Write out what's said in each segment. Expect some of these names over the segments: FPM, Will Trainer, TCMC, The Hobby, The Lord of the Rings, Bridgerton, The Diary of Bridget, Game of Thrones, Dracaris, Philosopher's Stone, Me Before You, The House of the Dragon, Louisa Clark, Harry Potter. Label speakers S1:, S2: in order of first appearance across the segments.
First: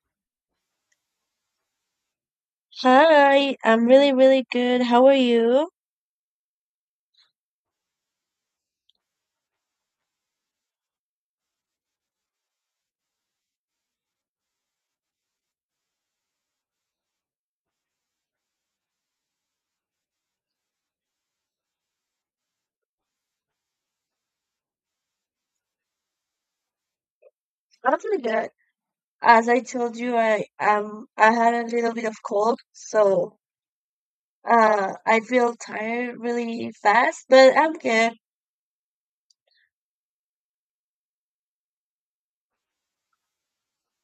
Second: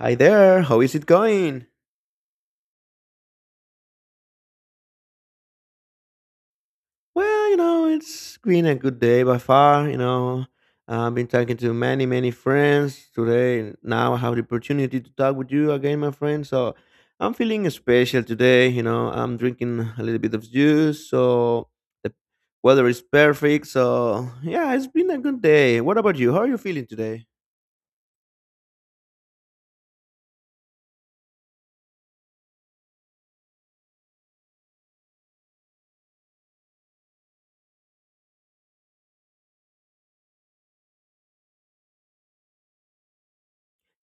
S1: Hi there, how is it going?
S2: Hi, I'm really, really good. How are you?
S1: Well, it's been a good day by far. I've been talking to many, many friends today. And Now I have the opportunity to talk with you again, my friend. So I'm feeling special today. I'm drinking a little bit of juice, so the weather is perfect. So yeah, it's been a good day. What about you? How are you feeling today?
S2: I'm really good. As I told you, I had a little bit of cold, so I feel tired really fast, but I'm good.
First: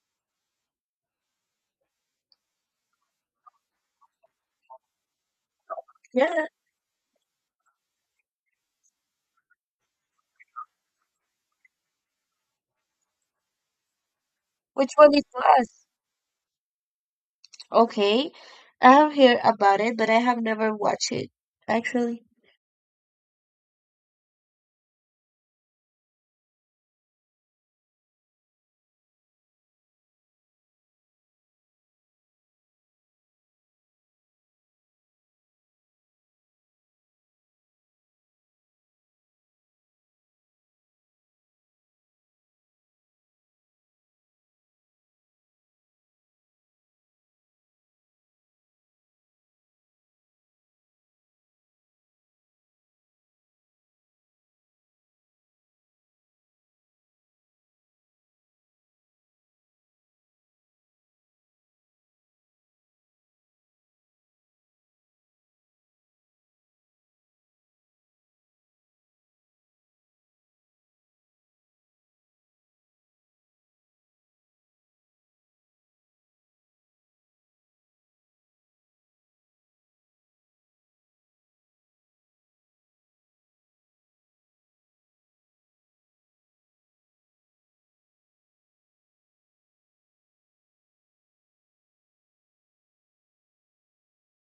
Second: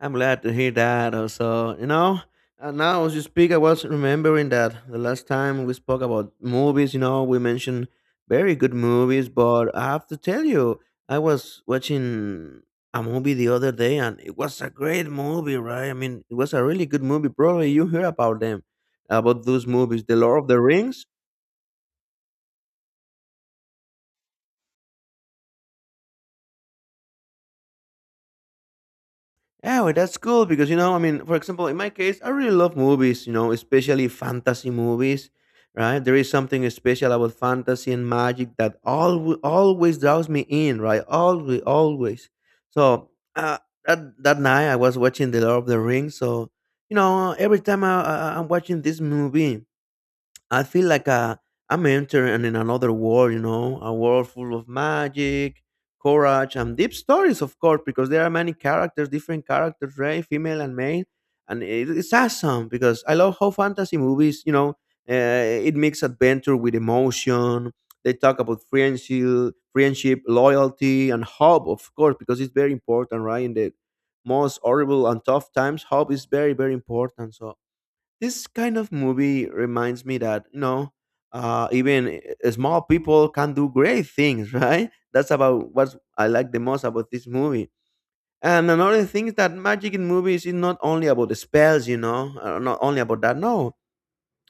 S1: I'm glad to hear that. Also, and now as you speak, I was remembering that the last time we spoke about
S2: Yeah.
S1: movies, we mentioned very good movies, but I have to tell you, I was watching a movie the other day, and it was a
S2: Which
S1: great
S2: one is
S1: movie,
S2: us?
S1: right? I mean, it was a really good movie. Probably you hear
S2: Okay.
S1: about them,
S2: I have heard
S1: about those
S2: about it,
S1: movies,
S2: but
S1: The
S2: I have
S1: Lord of the
S2: never
S1: Rings.
S2: watched it actually.
S1: Yeah, well, that's cool because I mean, for example, in my case, I really love movies, especially fantasy movies, right? There is something special about fantasy and magic that always, always draws me in, right? Always, always. So uh, that night I was watching The Lord of the Rings, so every time I'm watching this movie, I feel like I'm entering in another world, a world full of magic, courage, and deep stories, of course, because there are many characters, different characters, right? Female and male. And it's awesome because I love how fantasy movies, uh, it makes adventure with emotion. They talk about friendship, loyalty, and hope, of course, because it's very important, right? In the most horrible and tough times, hope is very, very important. So this kind of movie reminds me that even small people can do great things. Right, that's about what I like the most about this movie. And another thing is that magic in movies is not only about the spells, not only about that, no.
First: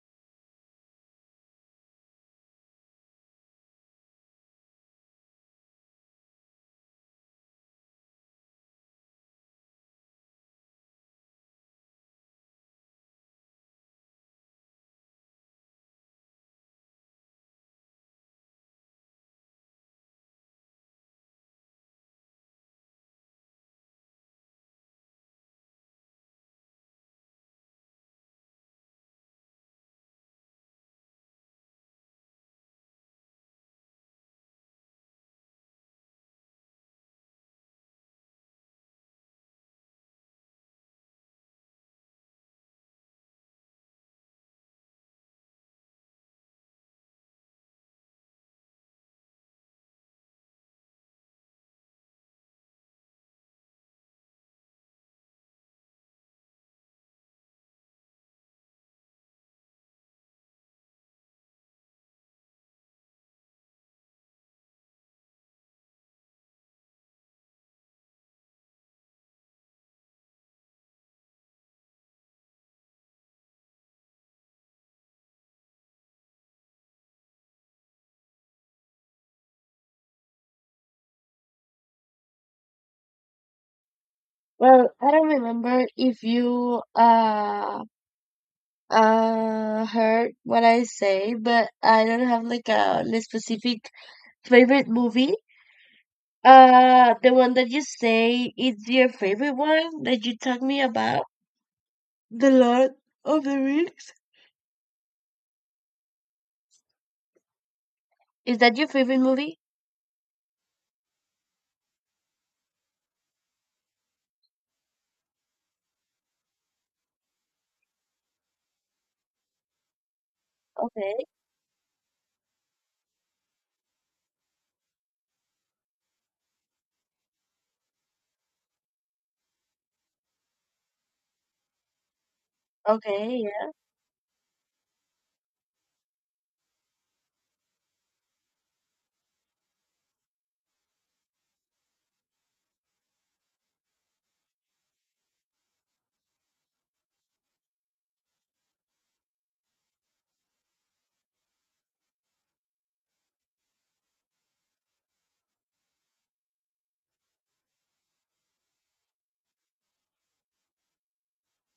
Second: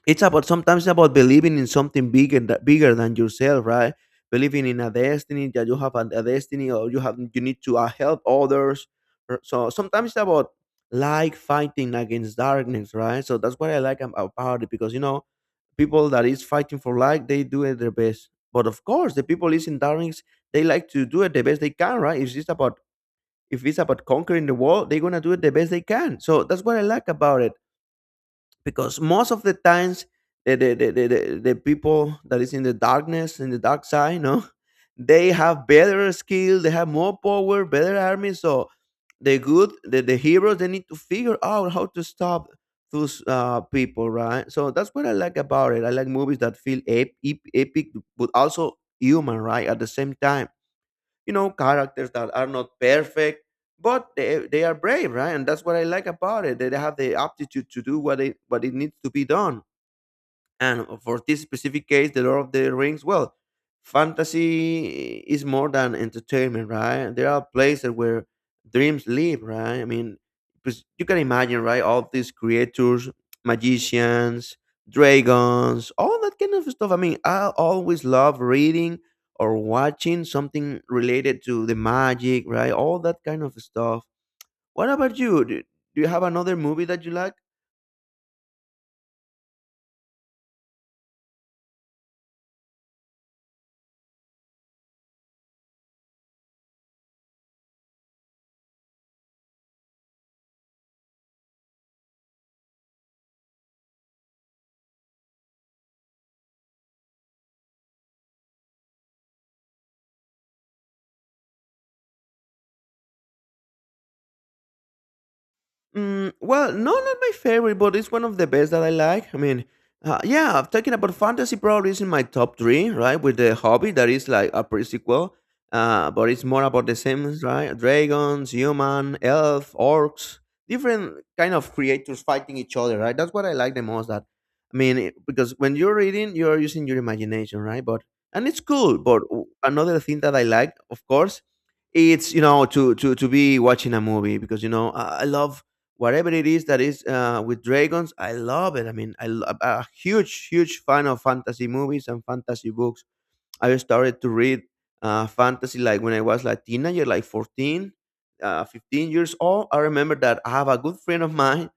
S1: It's about, sometimes, about believing in something bigger, bigger than yourself, right. Believing in a destiny that you have a destiny, or you have, you need to help others. So sometimes it's about, like, fighting against darkness, right. So that's what I like about it, because people that is fighting for light, they do it their best. But of course, the people is in darkness, they like to do it the best they can, right. If it's about conquering the world, they're gonna do it the best they can. So that's what I like about it. Because most of the times, the people that is in the darkness, in the dark side, no. They have better skill, they have more power, better army. So the heroes, they need to figure out how to stop those people, right. So that's what I like about it. I like movies that feel epic, but also human, right, at the same time. Characters that are not perfect, but they are brave, right, and that's what I like about it, that they have the aptitude to do what it needs to be done. And for this specific case, The Lord of the Rings, well, fantasy is more than entertainment, right? There are places where dreams live, right? I mean, because you can imagine, right? All these creatures, magicians, dragons, all that kind of stuff. I mean, I always love reading or watching something related to the magic, right? All that kind of stuff. What
S2: Well, I
S1: about
S2: don't
S1: you? Do,
S2: remember
S1: do you
S2: if
S1: have another
S2: you
S1: movie that you like?
S2: uh uh heard what I say, but I don't have like a specific favorite movie. The one that you say is your favorite one that you talk me about? The Lord of the Rings? Is that your favorite movie?
S1: Mm, well, no, not my favorite, but it's one of the best that I like. I mean, yeah, talking about
S2: Okay,
S1: fantasy, probably is in my top three, right? With the Hobby, that is like a prequel, but it's more about the same, right? Dragons, human, elf, orcs, different kind of creators fighting each other, right? That's
S2: okay,
S1: what I
S2: yeah,
S1: like the most. That I mean, because when you're reading, you're using your imagination, right? But and it's cool. But another thing that I like, of course, it's, to be watching a movie because I love whatever it is that is with dragons. I love it. I mean, I'm a huge, huge fan of fantasy movies and fantasy books. I started to read fantasy like when I was like teenager, like 14, 15 years old. I remember that I have a good friend of mine,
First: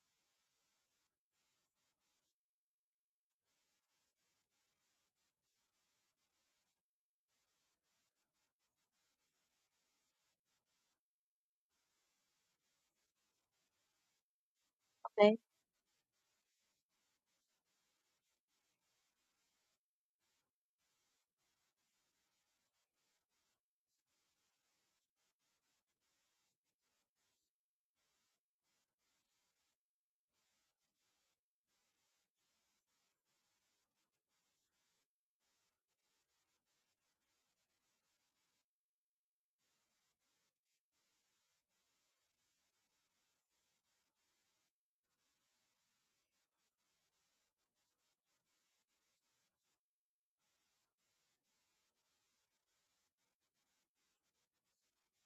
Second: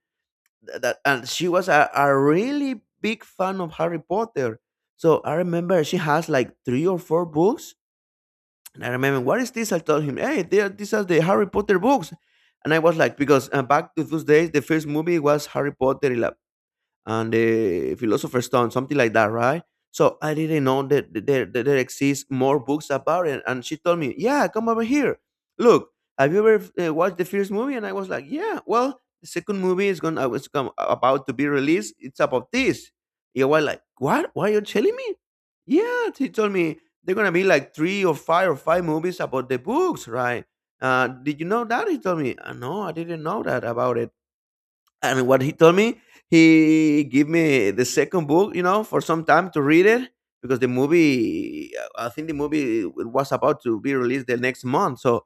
S1: that, and she was a really big fan of Harry Potter. So I remember she has like three or four books, and I remember, what is this? I told him, hey, they are, these are the Harry Potter books. And I was like, because back to those days, the first movie
S2: okay.
S1: was Harry Potter, and the Philosopher's Stone, something like that, right? So I didn't know that there exists more books about it. And she told me, yeah, come over here. Look, have you ever watched the first movie? And I was like, yeah, well, the second movie is going to, was come, about to be released. It's about this. You were like, what? Why are you telling me? Yeah, she told me they're going to be like three or five movies about the books, right? Did you know that? He told me, no, I didn't know that about it. And what he told me, he gave me the second book, for some time to read it, because the movie, I think the movie was about to be released the next month. So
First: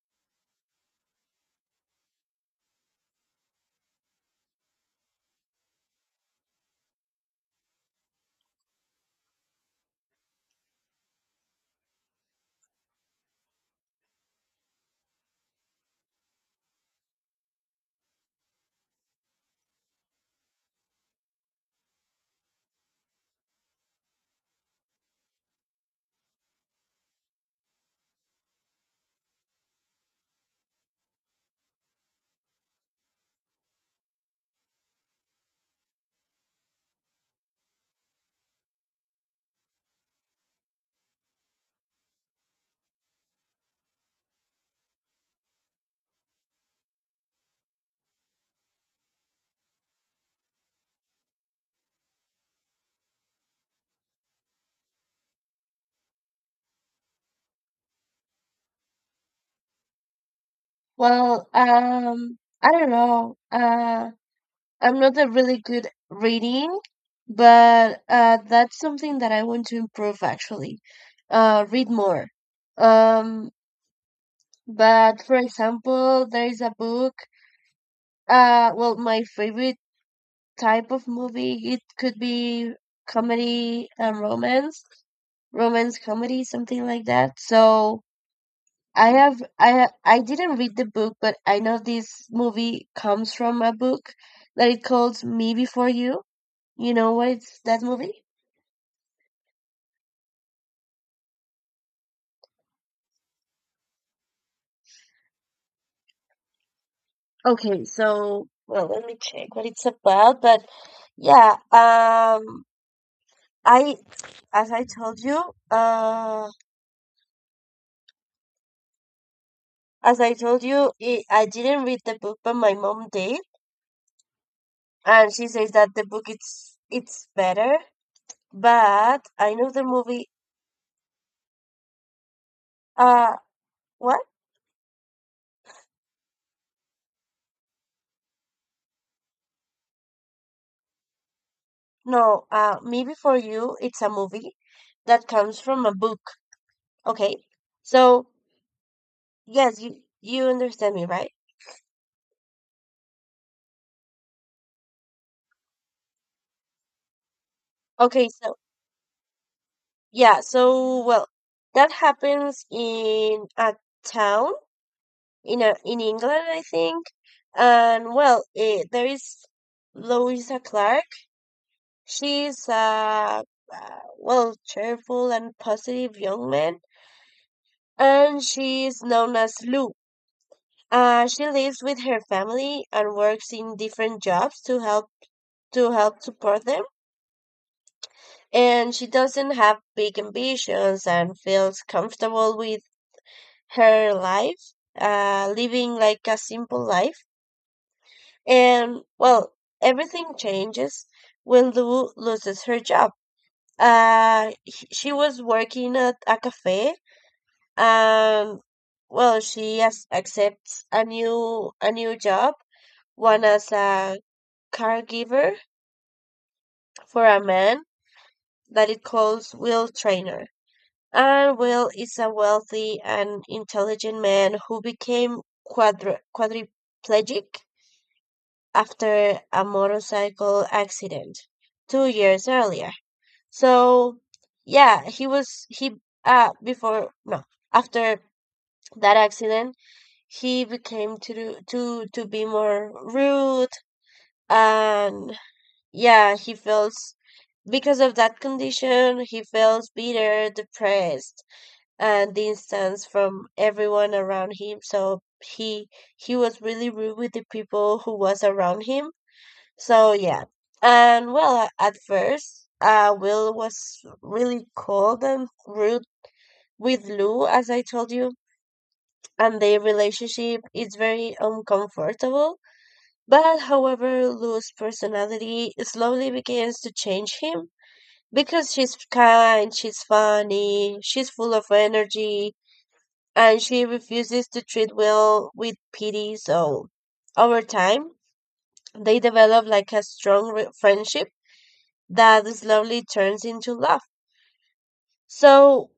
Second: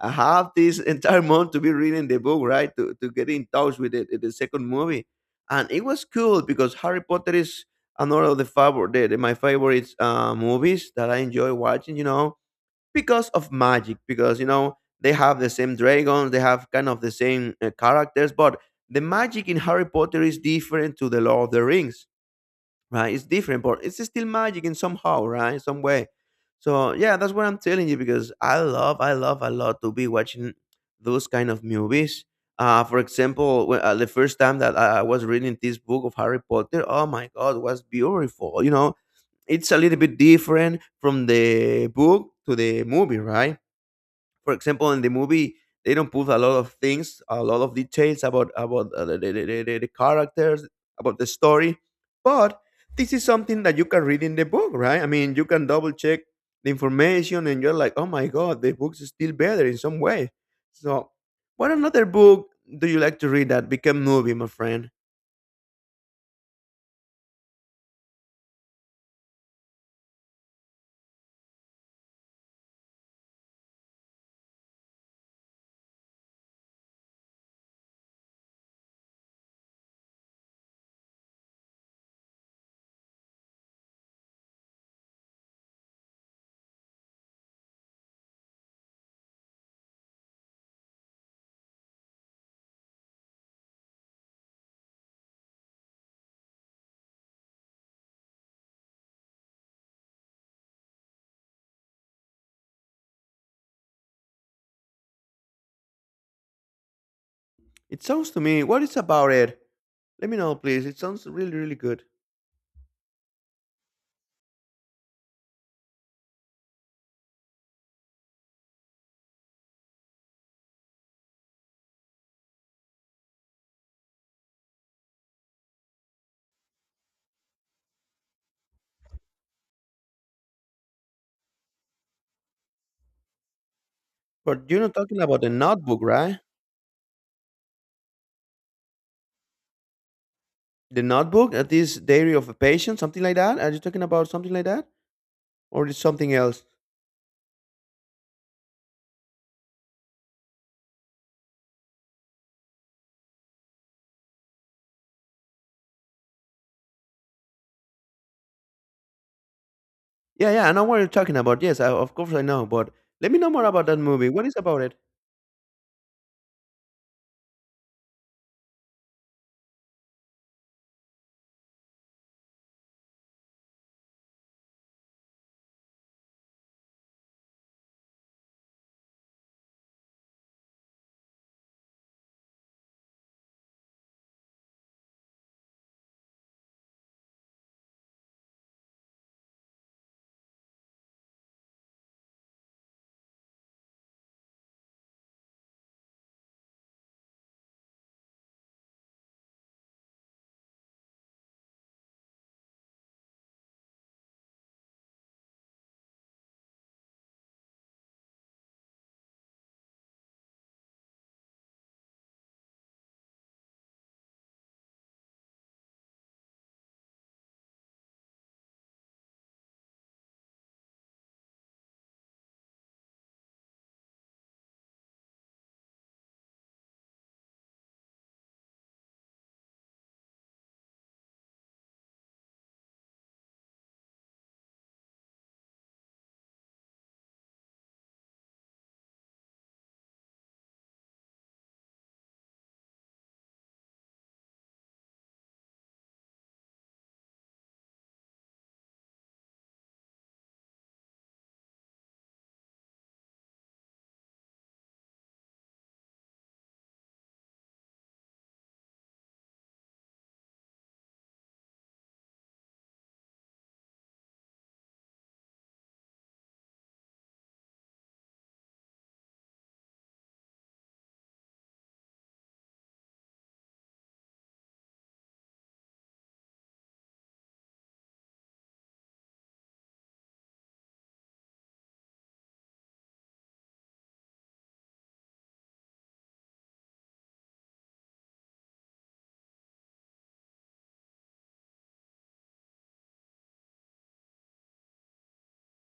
S1: I have this entire month to be reading the book, right, to get in touch with the second movie. And it was cool because Harry Potter is another of the favorite the- my favorite movies that I enjoy watching, because of magic, because they have the same dragons, they have kind of the same characters. But the magic in Harry Potter is different to The Lord of the Rings, right? It's different, but it's still magic in somehow, right? Some way. So yeah, that's what I'm telling you because I love a lot to be watching those kind of movies. For example, when, the first time that I was reading this book of Harry Potter, oh my God, was beautiful. It's a little bit different from the book to the movie, right? For example, in the movie, they don't put a lot of things, a lot of details about the characters, about the story, but this is something that you can read in the book, right? I mean, you can double check the information, and you're like, oh my God, the book's still better in some way. So,
S2: Well,
S1: what another
S2: um,
S1: book
S2: I
S1: do
S2: don't
S1: you like to
S2: know.
S1: read that became movie, my friend?
S2: I'm not a really good reading, but that's something that I want to improve actually. Read more. Um, but for example, there is a book. Well, my favorite type of movie. It could be comedy and romance, romance comedy, something like that. So I have I didn't read the book, but I know this movie comes from a book that it calls Me Before You. You know what it's that movie? Okay,
S1: It sounds to
S2: so
S1: me, what
S2: well,
S1: is
S2: let me
S1: about
S2: check
S1: it?
S2: what it's
S1: Let me
S2: about.
S1: know,
S2: But
S1: please. It sounds really,
S2: yeah,
S1: really good.
S2: I as I told you, uh, I didn't read the book, but my mom did, and she says that the book it's better, but I know the movie. Uh what
S1: But you're not talking about the notebook, right? The notebook at this diary
S2: no
S1: of a patient,
S2: Me
S1: something like
S2: Before
S1: that? Are
S2: You,
S1: you
S2: it's
S1: talking
S2: a
S1: about
S2: movie
S1: something like that?
S2: that comes from
S1: Or
S2: a
S1: is
S2: book.
S1: something else?
S2: Okay, so yes, you understand me, right? Okay. So yeah,
S1: Yeah, yeah, I know what
S2: so
S1: you're
S2: well,
S1: talking about. Yes, I,
S2: that
S1: of course I
S2: happens
S1: know. But let me
S2: in
S1: know more
S2: a
S1: about that movie. What
S2: town,
S1: is about it?
S2: in England, I think. And well, there is Louisa Clark. She's a, well, cheerful and positive young man, and she is known as Lou. She lives with her family and works in different jobs to help support them. And she doesn't have big ambitions and feels comfortable with her life, living like a simple life. And well, everything changes when Lou loses her job. She was working at a cafe. And well, she as accepts a new job, one as a caregiver for a man that it calls Will Trainer. And Will is a wealthy and intelligent man who became quadriplegic after a motorcycle accident 2 years earlier. So yeah, he was he before no after that accident, he became to do, to be more rude. And yeah, he feels, because of that condition he feels bitter, depressed, and distance from everyone around him. So he was really rude with the people who was around him. So yeah. And well, at first, Will was really cold and rude with Lou, as I told you, and their relationship is very uncomfortable. But however, Lou's personality slowly begins to change him because she's kind, she's funny, she's full of energy, and she refuses to treat Will with pity. So, over time, they develop like a friendship that slowly turns into love. So,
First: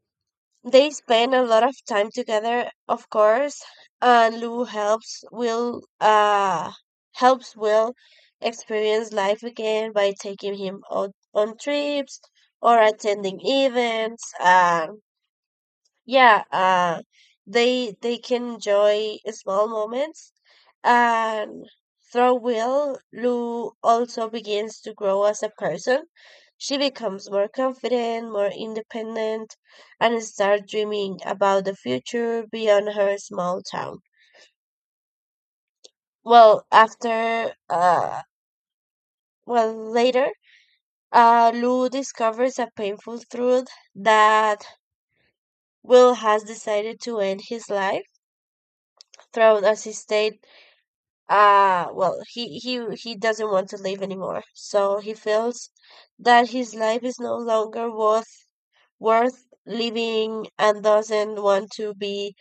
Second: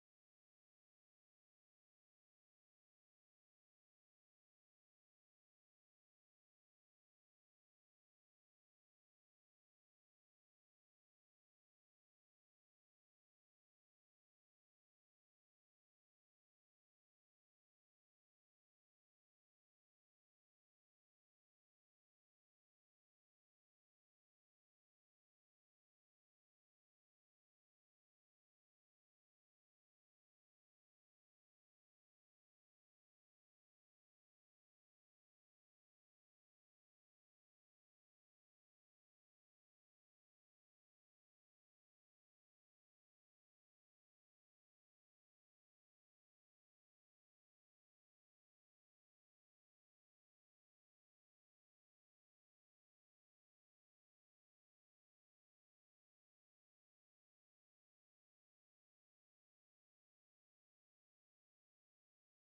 S2: they spend a lot of time together, of course, and Lou helps Will experience life again by taking him out on trips or attending events. And yeah uh they can enjoy small moments. And through Will, Lou also begins to grow as a person. She becomes more confident, more independent, and starts dreaming about the future beyond her small town. Well after well later, Lou discovers a painful truth, that Will has decided to end his life. Throughout as he stayed. Ah, well, he doesn't want to live anymore. So he feels that his life is no longer worth living and doesn't want to be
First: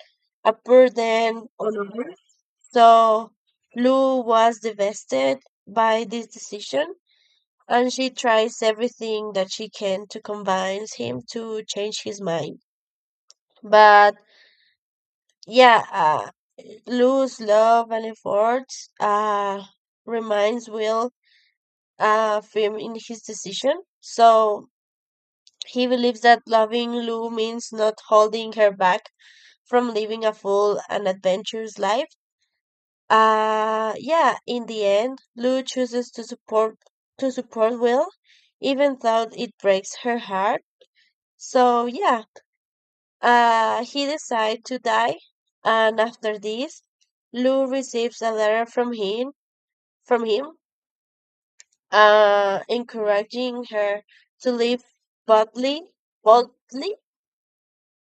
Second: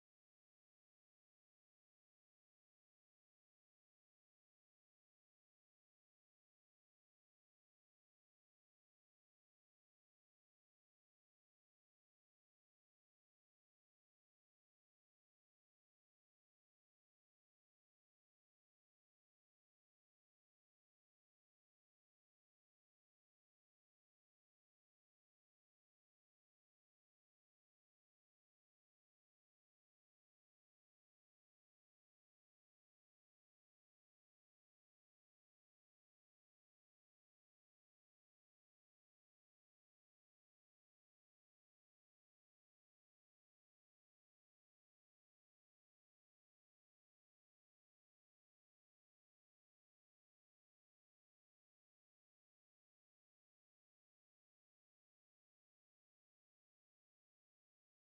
S2: a burden on others. So Lou was devastated by this decision, and she tries everything that she can to convince him to change his mind. But yeah, Lou's love and efforts reminds Will firm in his decision. So he believes that loving Lou means not holding her back from living a full and adventurous life. Yeah, in the end, Lou chooses to support Will, even though it breaks her heart. So yeah, he decides to die, and after this, Lou receives a letter from him, encouraging her to live boldly, boldly,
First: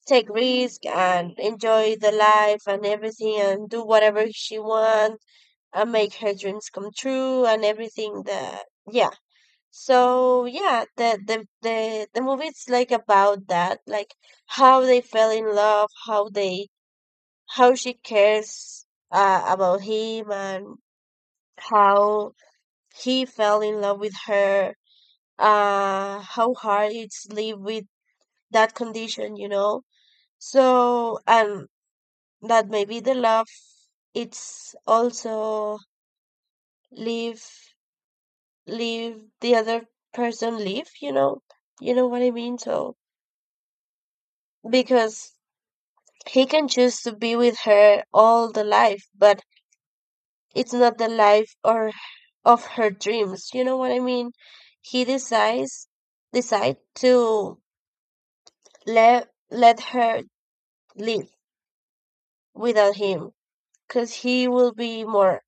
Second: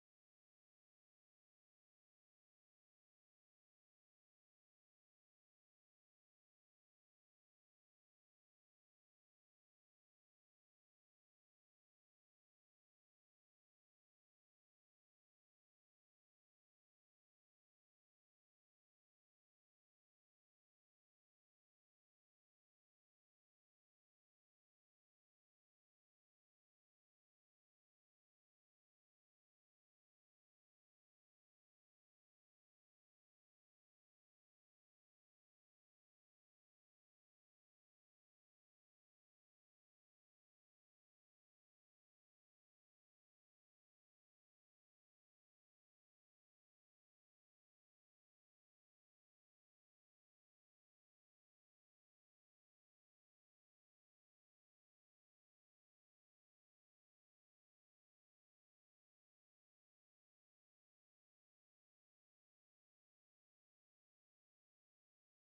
S2: take risk, and enjoy the life and everything, and do whatever she wants, and make her dreams come true, and everything. That yeah. So yeah, the movie is like about that, like how they fell in love, how they, how she cares about him, and how he fell in love with her. Uh, how hard it's live with that condition, you know. So, and that maybe the love, it's also leave, leave the other person leave, you know. You know what I mean. So, because he can choose to be with her all the life, but it's not the life or of her dreams, you know what I mean. He decides decide to let her live without him because he will be more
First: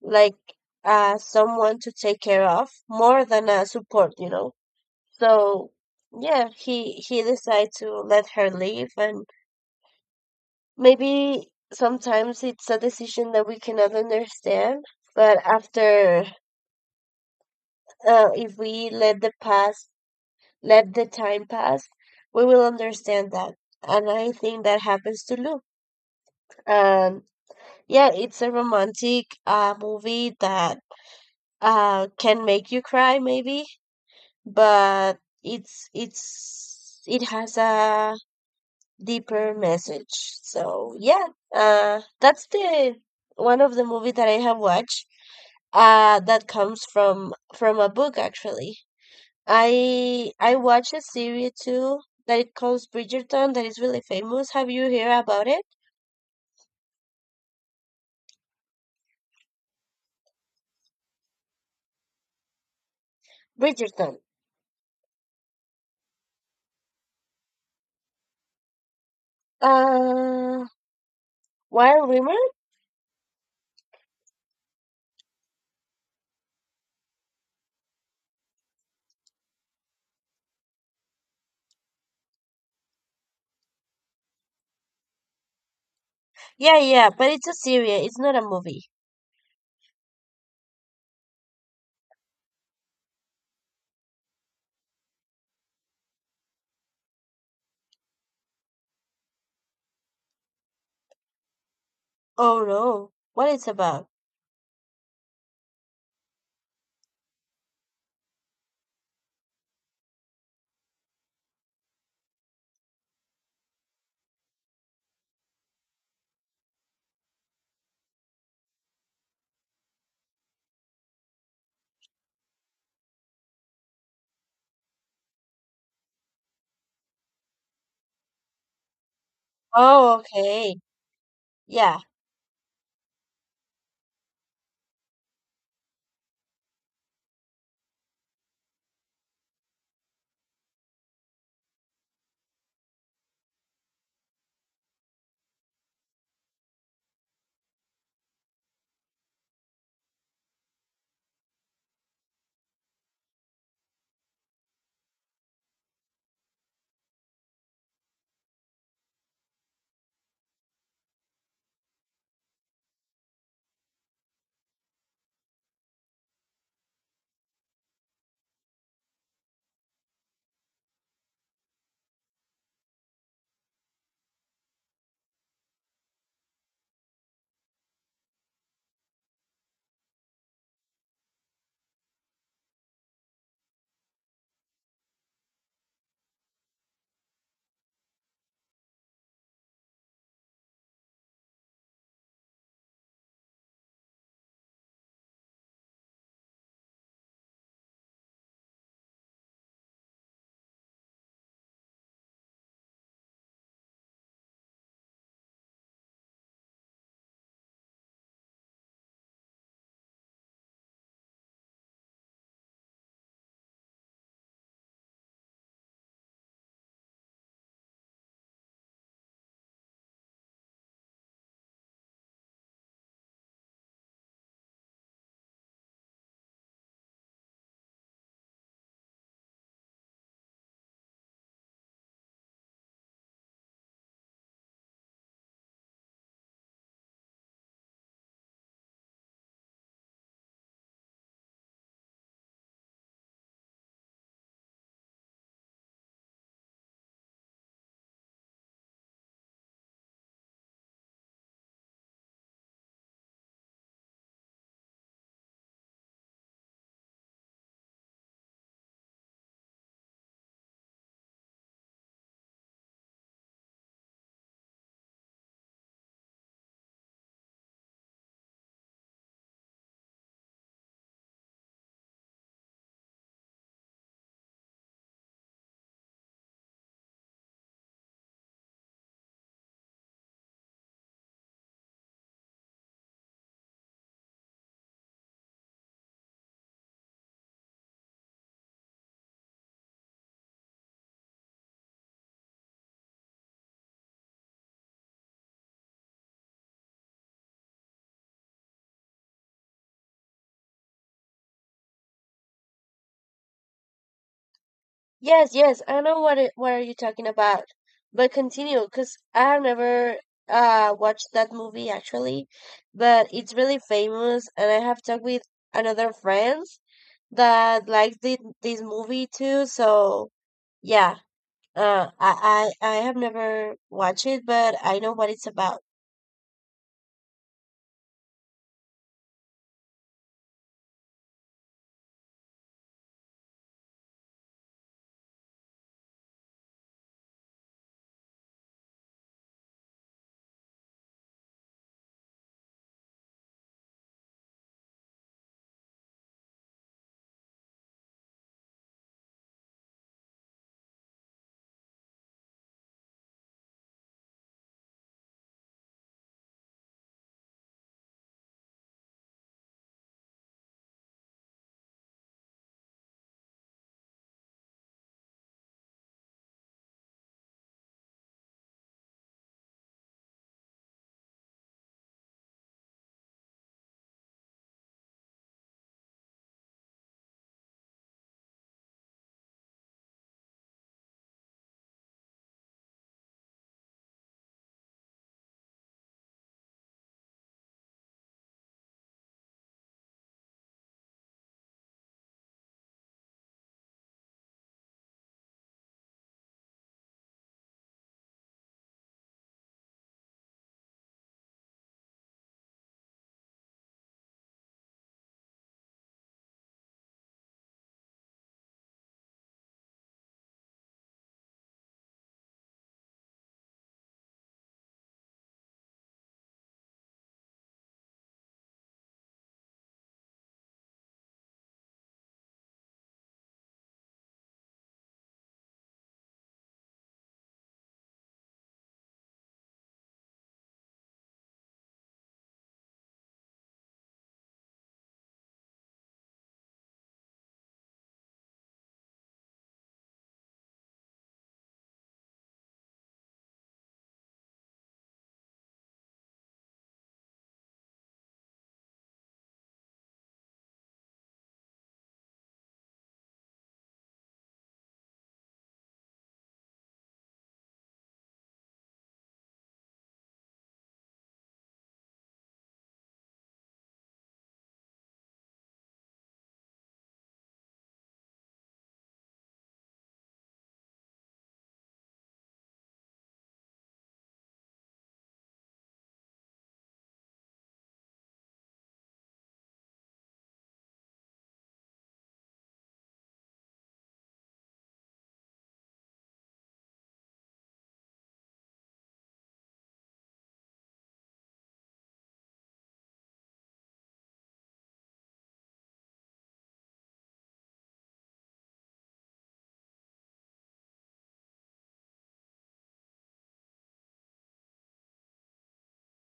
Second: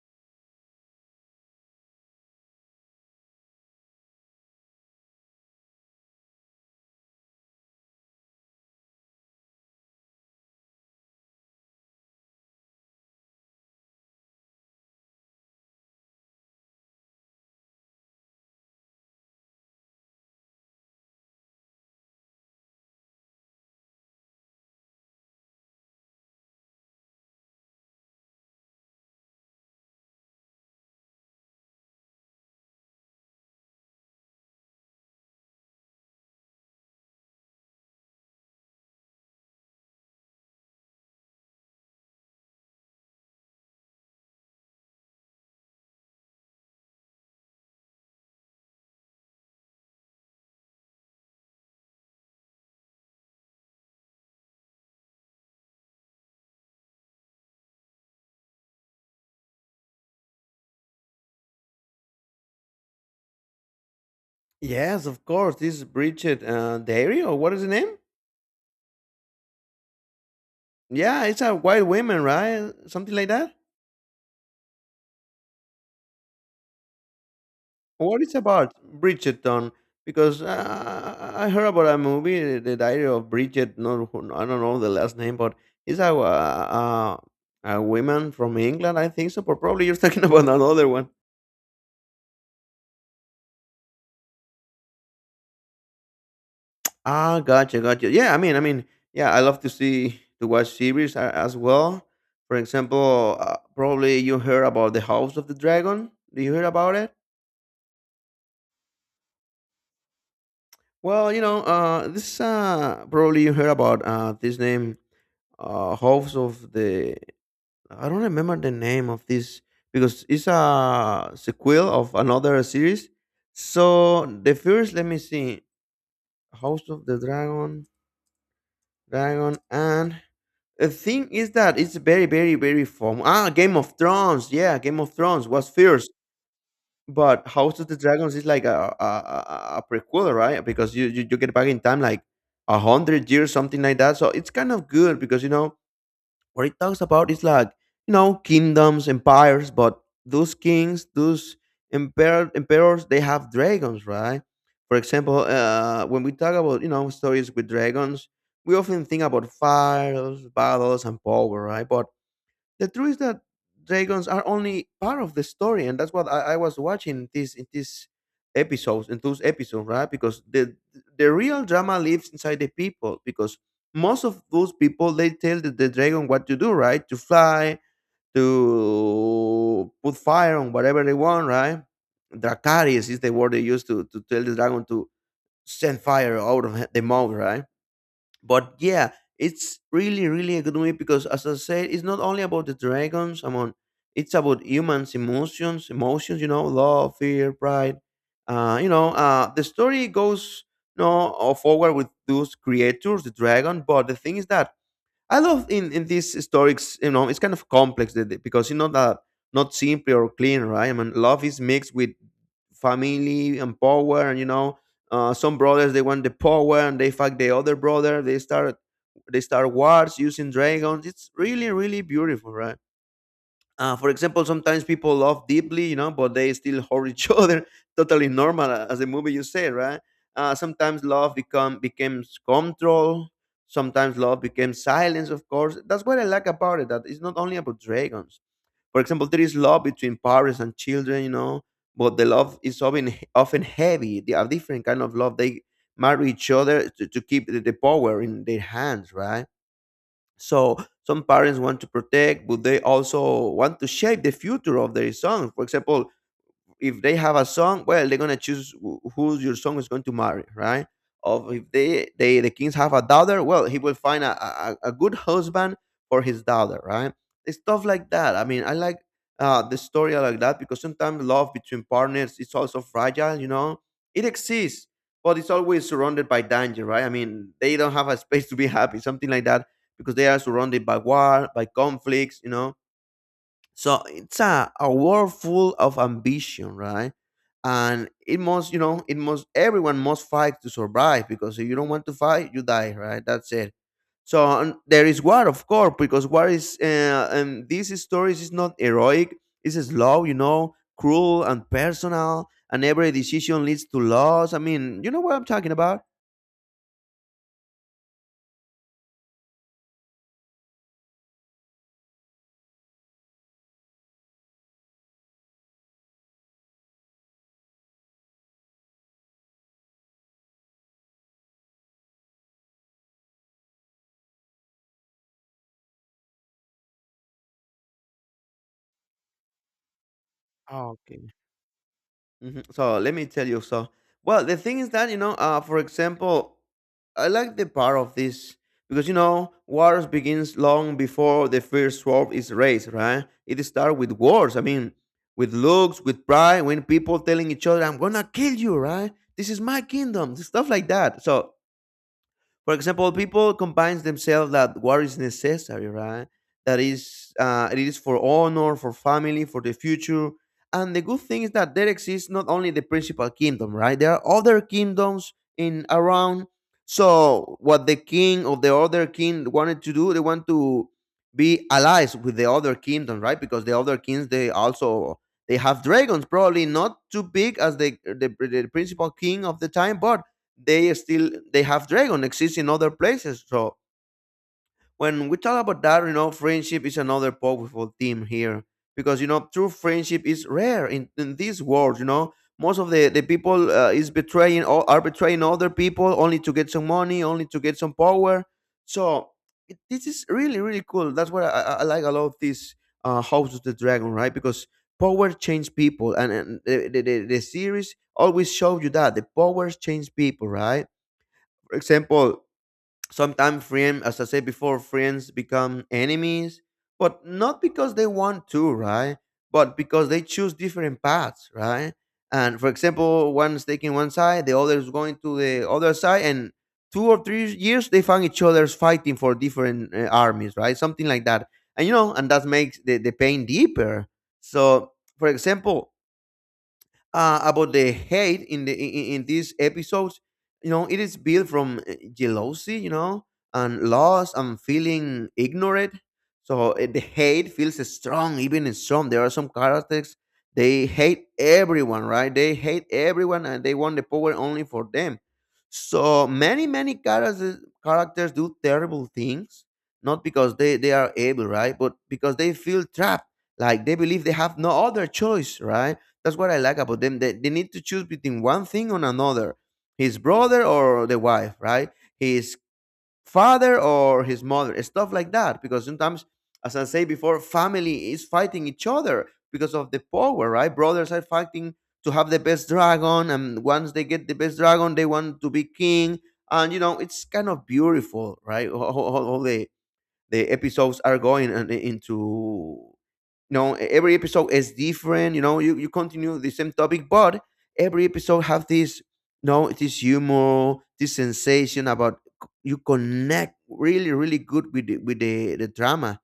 S2: like, someone to take care of more than a support, you know. So yeah, he decided to let her leave. And maybe sometimes it's a decision that we cannot understand, but after, if we let the past, let the time pass, we will understand that. And I think that happens to Luke. And yeah, it's a romantic movie that can make you cry maybe, but it's it has a deeper message. So yeah, that's the one of the movie that I have watched, that comes from a book actually. I watched a series too that it calls Bridgerton, that is really famous. Have you heard about it? Bridgerton.
S1: Yes, of course. This is Bridget Diary, or what is the name?
S2: uh
S1: Yeah, it's a white
S2: Wild
S1: woman,
S2: rumor.
S1: right? Something like that? What it's about, Bridgerton? Because I heard about a movie, The Diary of Bridget. No, I don't know the last name, but it's a,
S2: Yeah, yeah,
S1: uh,
S2: but it's a
S1: a
S2: series, it's
S1: woman
S2: not a
S1: from
S2: movie.
S1: England, I think so. But probably you're talking about another one. Ah, gotcha, gotcha. Yeah, I mean, yeah, I love to watch series as well. For
S2: Oh no.
S1: example,
S2: What it's about?
S1: probably you heard about The House of the Dragon. Do you hear about it? Well, this probably you heard about this name, House of the — I don't remember the name of this, because it's a sequel of another series. So the first, let me see, House of the Dragon,
S2: Oh,
S1: and
S2: okay.
S1: the thing is that it's
S2: Yeah.
S1: very, very, very fun. Ah, Game of Thrones, yeah, Game of Thrones was first, but House of the Dragons is like a prequel, right? Because you get back in time like 100 years, something like that. So it's kind of good because you know what it talks about is like, you know, kingdoms, empires, but those kings, those emperors, they have dragons, right? For example, when we talk about, you know, stories with dragons, we often think about fires, battles, and power, right? But the truth is that dragons are only part of the story, and that's what I was watching this in these episodes, in those episodes, right? Because the real drama lives inside the people. Because most of those people, they tell the dragon what to do, right? To fly, to put fire on whatever they want, right? Dracaris is the word they use to tell the dragon to send fire out of the mouth, right? But yeah, it's really really a good movie because, as I said, it's not only about the dragons among. It's about humans, emotions, emotions, love, fear, pride. The story goes no forward with those creators, the dragon, but the thing is that I love in these stories, you know, it's kind of complex because you know that not simple or clean, right? I mean, love is mixed with family and power, and you know, some brothers they want the power and they fuck the other brother. They start wars using dragons. It's really really beautiful, right? For example, sometimes people love deeply, you know, but they still hurt each other. Totally normal, as the movie you say, right? Sometimes love becomes control. Sometimes love becomes silence. Of course, that's what I like about it. That it's not only about dragons. For example, there is love between parents and children, you know, but the love is often often heavy. They are different kind of love. They marry each other to keep the power in their hands, right? So some parents want to protect, but they also want to shape the future of their son. For example, if they have a son, well, they're gonna choose who your son is going to marry, right? Of if the kings have a daughter, well, he will find a good husband for his daughter, right? It's stuff like that. I mean, I like the story like that because sometimes love between partners is also fragile. You know, it exists, but it's always surrounded by danger, right? I mean, they don't have a space to be happy, something like that, because they are surrounded by war, by conflicts. You know, so it's a world full of ambition, right? And it must, you know, it must, everyone must fight to survive, because if you don't want to fight, you die, right? That's it. So there is war, of course, because war is and these stories is not heroic. It's slow, you know, cruel and personal, and every decision leads to loss. I mean, you know what I'm
S2: Yes,
S1: talking
S2: yes.
S1: about.
S2: I know what it, what are you talking about. But continue, cause I have never watched that movie actually, but it's really famous and I have talked with another friends that likes this movie too, so yeah. I have never watched it, but I know what it's about.
S1: Okay. Mhm. So let me tell you. So well, the thing is that, you know, for example, I like the part of this because, you know, wars begins long before the first sword is raised, right? It starts with wars. I mean, with looks, with pride, when people telling each other, "I'm gonna kill you," right? This is my kingdom, stuff like that. So for example, people combine themselves that war is necessary, right? That is, it is for honor, for family, for the future. And the good thing is that there exists not only the principal kingdom, right? There are other kingdoms in around. So what the king of the other king wanted to do, they want to be allies with the other kingdom, right? Because the other kings, they also they have dragons, probably not too big as the principal king of the time, but they still they have dragon exists in other places. So when we talk about that, you know, friendship is another powerful theme here because, you know, true friendship is rare in this world, you know. Most of the people is betraying or are betraying other people only to get some money, only to get some power. So it, this is really really cool. That's what I like a lot of this House of the Dragon, right? Because power change people, and the series always showed you that the powers change people, right? For example, sometimes friends, as I said before, friends become enemies, but not because they want to, right? But because they choose different paths, right? And for example, one's taking one side, the other is going to the other side, and 2 or 3 years they find each other's fighting for different armies, right? Something like that, and you know, and that makes the pain deeper. So, for example, about the hate in the in these episodes, you know it is built from jealousy, you know, and loss, and feeling ignorant. So the hate feels strong, even strong. There are some characters, they hate everyone, right? They hate everyone and they want the power only for them. So many many characters, characters do terrible things, not because they are able, right, but because they feel trapped, like they believe they have no other choice, right? That's what I like about them. They need to choose between one thing or another, his brother or the wife, right? His father or his mother, stuff like that. Because sometimes, as I say before, family is fighting each other because of the power, right? Brothers are fighting to have the best dragon, and once they get the best dragon, they want to be king. And you know, it's kind of beautiful, right? All how the episodes are going and into, you know, every episode is different. You know, you continue the same topic, but every episode have this, you know, this humor, this sensation about you connect really really good with the drama.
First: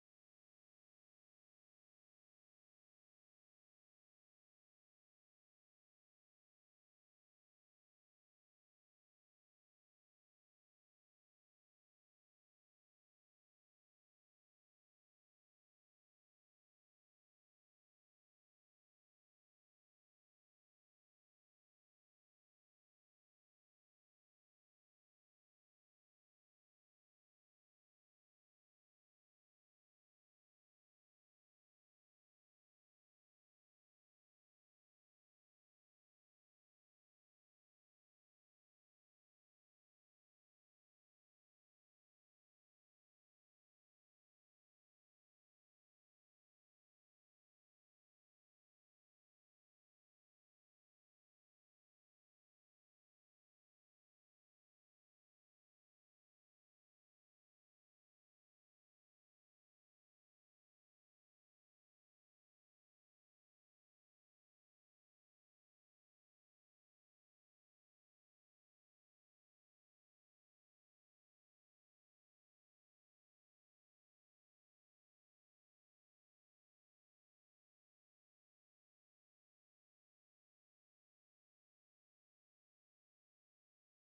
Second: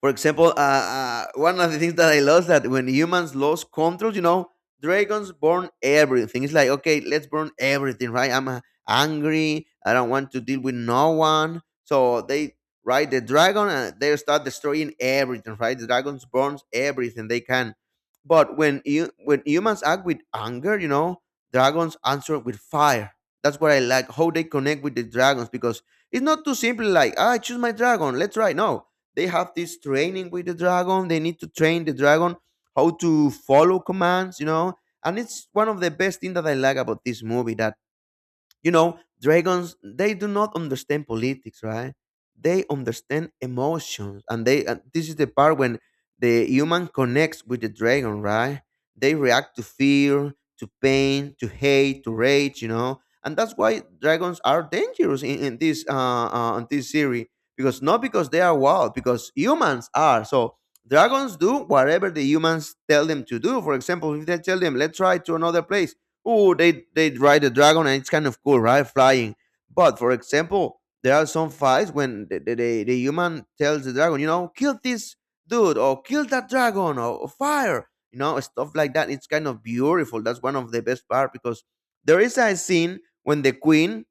S1: For example, one of the things that I lost that when humans lost control, you know, dragons burn everything. It's like, okay, let's burn everything, right? I'm angry. I don't want to deal with no one. So they ride the dragon and they start destroying everything, right? The dragons burns everything they can. But when you when humans act with anger, you know, dragons answer with fire. That's what I like, how they connect with the dragons because it's not too simple like, ah, I choose my dragon, let's try. No, they have this training with the dragon. They need to train the dragon how to follow commands, you know. And it's one of the best things that I like about this movie that, you know, dragons, they do not understand politics, right? They understand emotions. And they and this is the part when the human connects with the dragon, right? They react to fear, to pain, to hate, to rage, you know. And that's why dragons are dangerous in this in this series. Because not because they are wild, because humans are. So dragons do whatever the humans tell them to do. For example, if they tell them, let's try to another place, oh they ride the dragon and it's kind of cool, right, flying. But for example, there are some fights when the human tells the dragon, you know, kill this dude or kill that dragon or fire, you know, stuff like that. It's kind of beautiful. That's one of the best part because there is a scene when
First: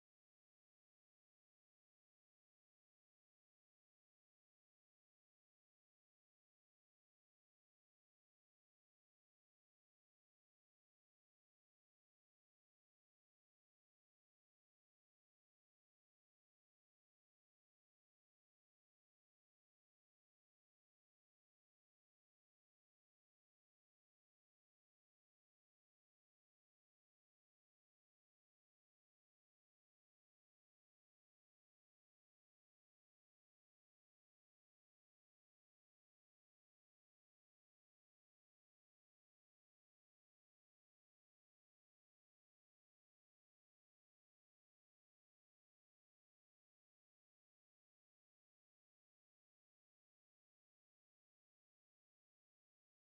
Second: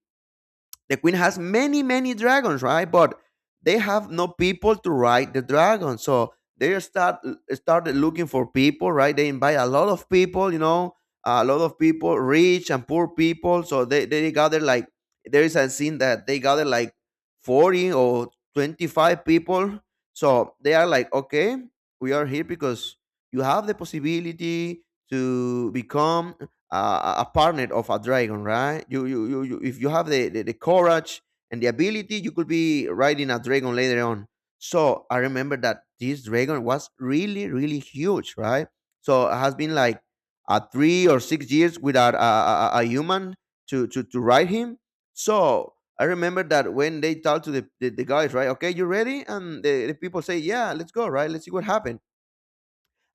S1: the queen has many, many dragons, right? But they have no people to ride the dragon. So they start started looking for people, right? They invite a lot of people, you know, a lot of people, rich and poor people. So they gather like, there is a scene that they gather like 40 or 25 people. So they are like, okay, we are here because you have the possibility to become a partner of a dragon, right? You if you have the courage and the ability, you could be riding a dragon later on. So I remember that this dragon was really, really huge, right? So it has been like 3 or 6 years without a human to ride him. So I remember that when they talk to the guys, right? Okay, you ready? And the people say, yeah, let's go, right? Let's see what happened.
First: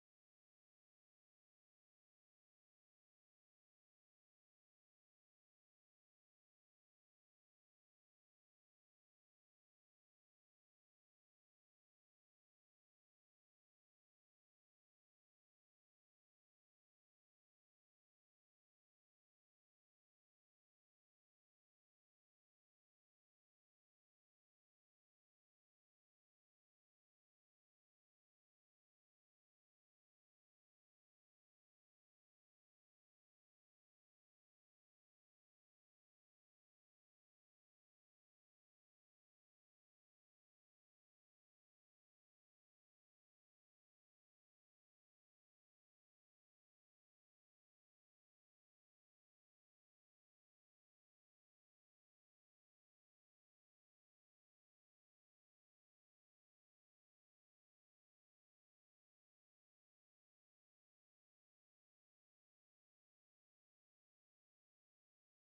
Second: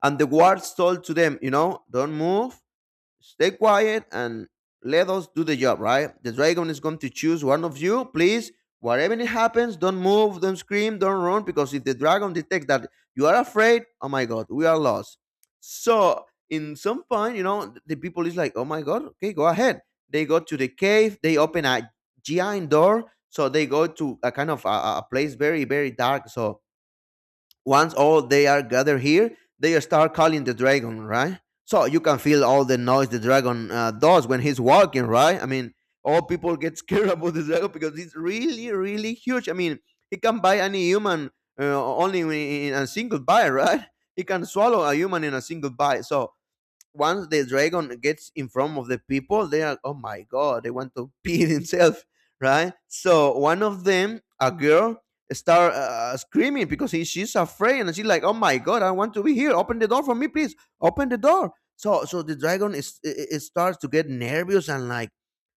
S1: And the guards told to them, you know, don't move. Stay quiet and let us do the job, right? The dragon is going to choose one of you. Please, whatever it happens, don't move, don't scream, don't run, because if the dragon detects that you are afraid, oh my god, we are lost. So in some point, you know, the people is like, oh my god, okay, go ahead. They go to the cave, they open a giant door, so they go to a kind of a place very dark. So once all they are gathered here, they start calling the dragon, right? So you can feel all the noise the dragon does when he's walking, right? I mean, all people get scared about the dragon because it's really huge. I mean, he can buy any human only in a single bite, right? He can swallow a human in a single bite. So once the dragon gets in front of the people, they are oh my god, they want to pee themselves, right? So one of them, a girl, start screaming because she's afraid and she's like, oh my god, I want to be here. Open the door for me, please. Open the door. So the dragon is it, it starts to get nervous and like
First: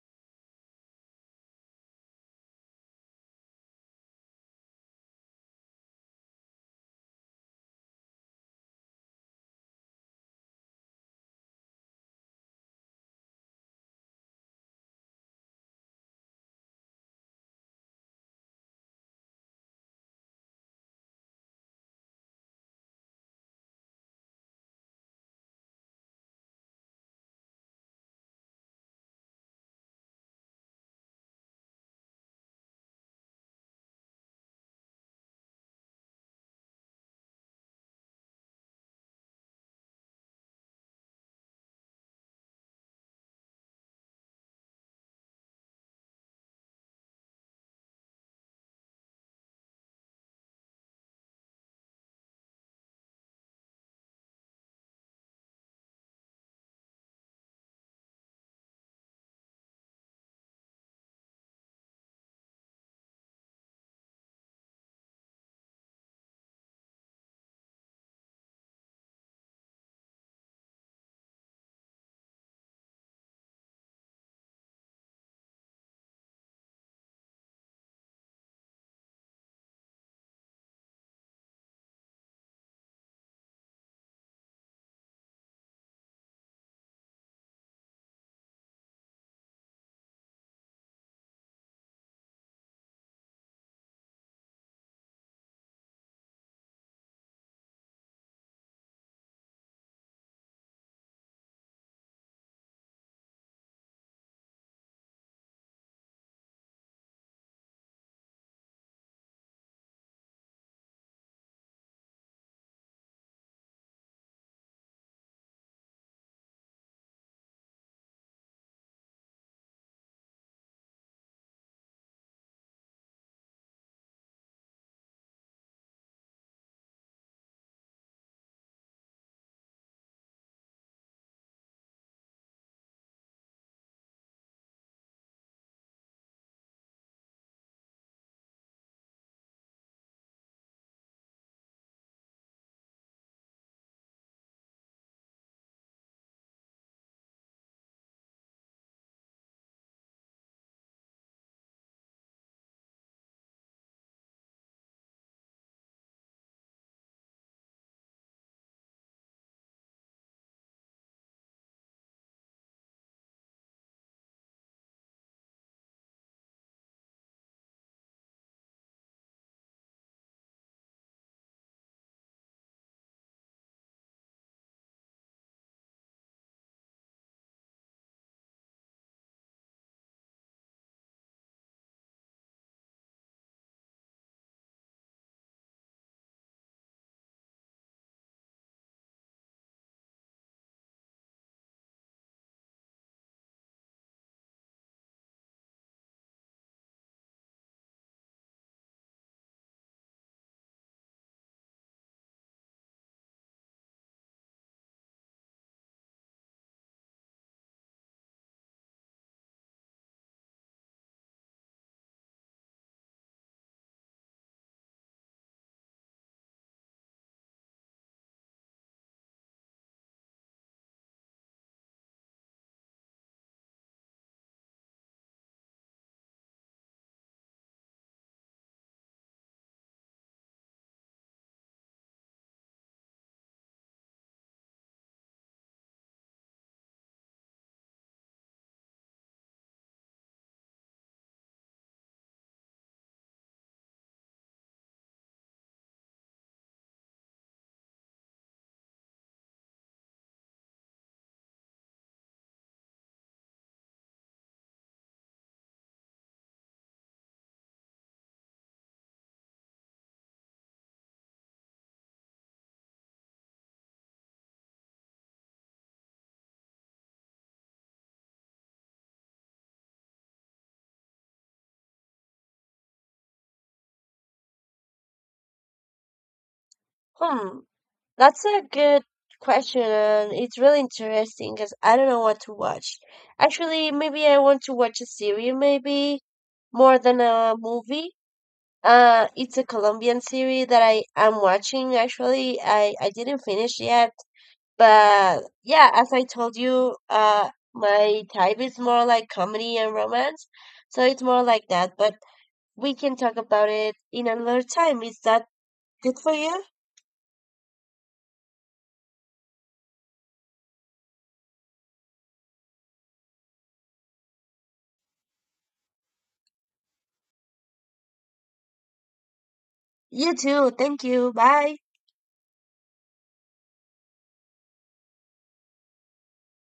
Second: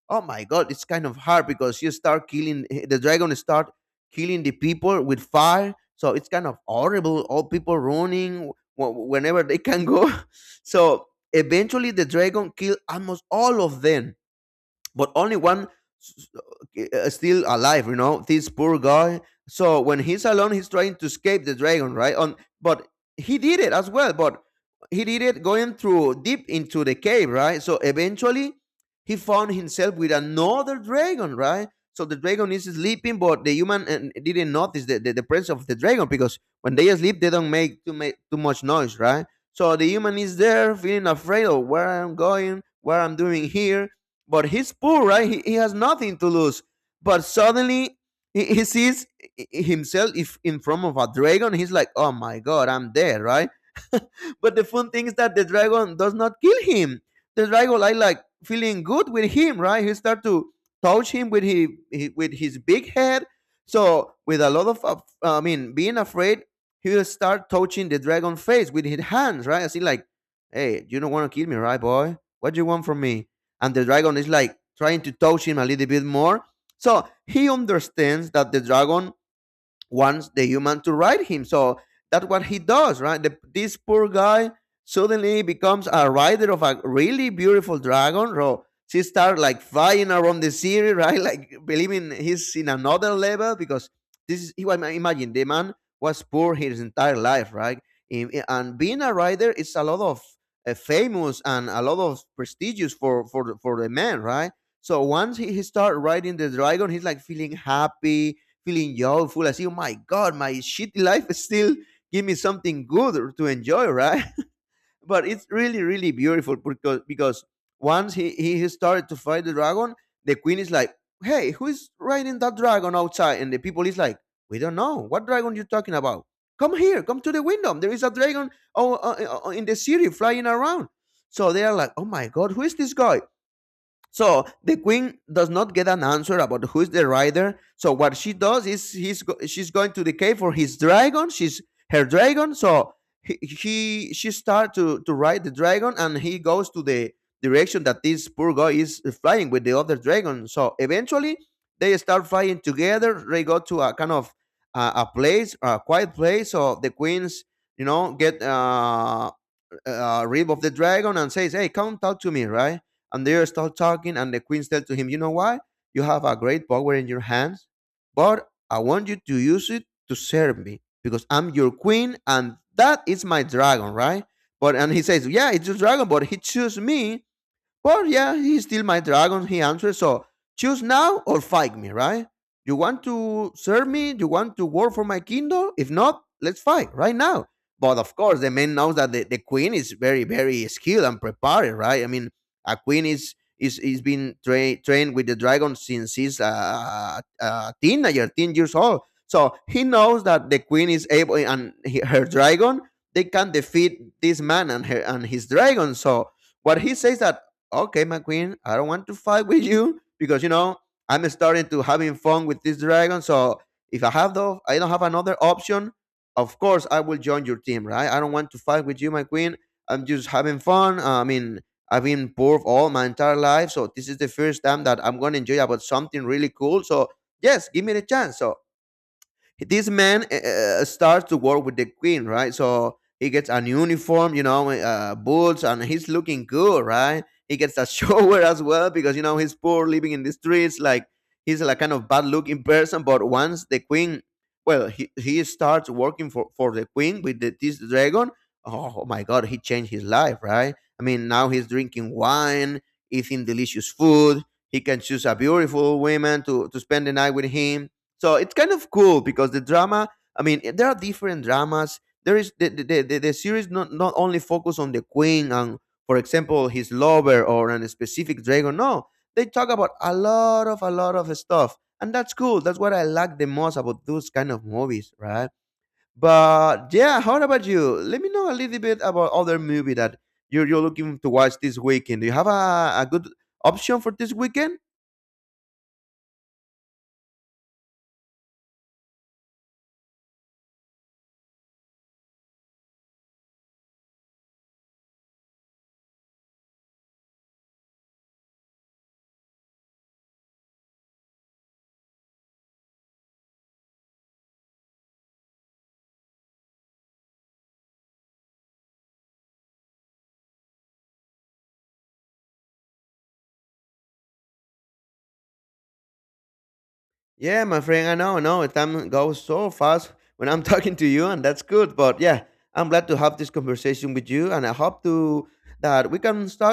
S1: oh my god, it's kind of hard because you start killing, the dragon start killing the people with fire, so it's kind of horrible, all people running whenever they can go. So eventually the dragon killed almost all of them, but only one s- still alive, you know, this poor guy. So when he's alone, he's trying to escape the dragon, right on, but he did it as well. But he did it going through deep into the cave, right? So eventually he found himself with another dragon, right? So the dragon is sleeping, but the human didn't notice the, the presence of the dragon, because when they sleep they don't make too much noise, right? So the human is there feeling afraid of where I'm going, what I'm doing here. But he's poor, right? He has nothing to lose. But suddenly he sees himself if in front of a dragon. He's like, oh my God, I'm dead, right? But the fun thing is that the dragon does not kill him. The dragon, I like feeling good with him, right? He start to touch him with his big head. So with a lot of, I mean, being afraid, he will start touching the dragon face with his hands, right? I see like, hey, you don't want to kill me, right, boy? What do you want from me? And the dragon is like trying to touch him a little bit more. So he understands that the dragon wants the human to ride him. So that's what he does, right? This poor guy suddenly becomes a rider of a really beautiful dragon. So she starts like flying around the city, right? Like believing he's in another level, because this is, you imagine, the man was poor his entire life, right? And being a rider is a lot of famous and a lot of prestigious for for the man, right? So once he started riding the dragon, he's like feeling happy, feeling joyful, as you, my God, my shitty life is still give me something good to enjoy, right? But it's really beautiful, because once he started to fight the dragon, the queen is like, "Hey, who is riding that dragon outside?" And the people is like, "We don't know. What dragon you talking about? Come here, come to the window. There is a dragon, oh, in the city flying around." So they are like, "Oh my God, who is this guy?" So the queen does not get an answer about who is the rider. So what she does is she's going to the cave for his dragon. She's her dragon. So he she starts to ride the dragon, and he goes to the direction that this poor guy is flying with the other dragon. So eventually they start flying together. They go to a kind of a place, a quiet place. So the queens, you know, get rib of the dragon and says, "Hey, come talk to me," right? And they start talking, and the queen said to him, "You know why? You have a great power in your hands, but I want you to use it to serve me, because I'm your queen, and that is my dragon, right?" But and he says, "Yeah, it's your dragon, but he chose me, but yeah, he's still my dragon," he answered. "So choose now or fight me, right? You want to serve me? You want to work for my kingdom? If not, let's fight right now." But of course, the man knows that the queen is very skilled and prepared, right? I mean, a queen is been trained with the dragon since he's a teenager, 10 years old. So he knows that the queen is able, and her dragon, they can defeat this man and her and his dragon. So what he says that, okay, McQueen, I don't want to fight with you, because you know I'm starting to having fun with this dragon. So if I have the, I don't have another option, of course I will join your team, right? I don't want to fight with you, McQueen. I'm just having fun. I mean, I've been poor all my entire life, so this is the first time that I'm gonna enjoy about something really cool. So yes, give me the chance. So this man starts to work with the queen, right? So he gets a new uniform, you know, boots, and he's looking good, right? He gets a shower as well, because you know he's poor, living in the streets. Like he's like kind of bad looking person. But once the queen, well, he starts working for the queen with the, this dragon. Oh my god, he changed his life, right? I mean, now he's drinking wine, eating delicious food. He can choose a beautiful woman to spend the night with him. So it's kind of cool because the drama. I mean, there are different dramas. There is the series, not only focus on the queen and, for example, his lover, or on a specific dragon. No, they talk about a lot of, a lot of stuff, and that's cool. That's what I like the most about those kind of movies, right? But yeah, how
S2: Hmm,
S1: about you? Let me
S2: that's
S1: know a
S2: a
S1: little bit
S2: good
S1: about other
S2: question.
S1: movie that
S2: And it's really
S1: you're looking to watch
S2: interesting because
S1: this
S2: I don't know
S1: weekend. Do you
S2: what
S1: have
S2: to watch.
S1: a good
S2: Actually,
S1: option for
S2: maybe
S1: this
S2: I want to
S1: weekend?
S2: watch a series, maybe more than a movie. It's a Colombian series that I am watching. Actually, I didn't finish yet, but yeah, as I told you, my type is more like comedy and romance, so it's more like that. But we can talk about it in another time. Is that good for you?
S1: Yeah, my friend, I know, I know. Time goes so fast
S2: You
S1: when I'm
S2: too.
S1: talking
S2: Thank
S1: to you,
S2: you.
S1: and that's
S2: Bye.
S1: good. But yeah, I'm glad to have this conversation with you, and I hope to that we can talk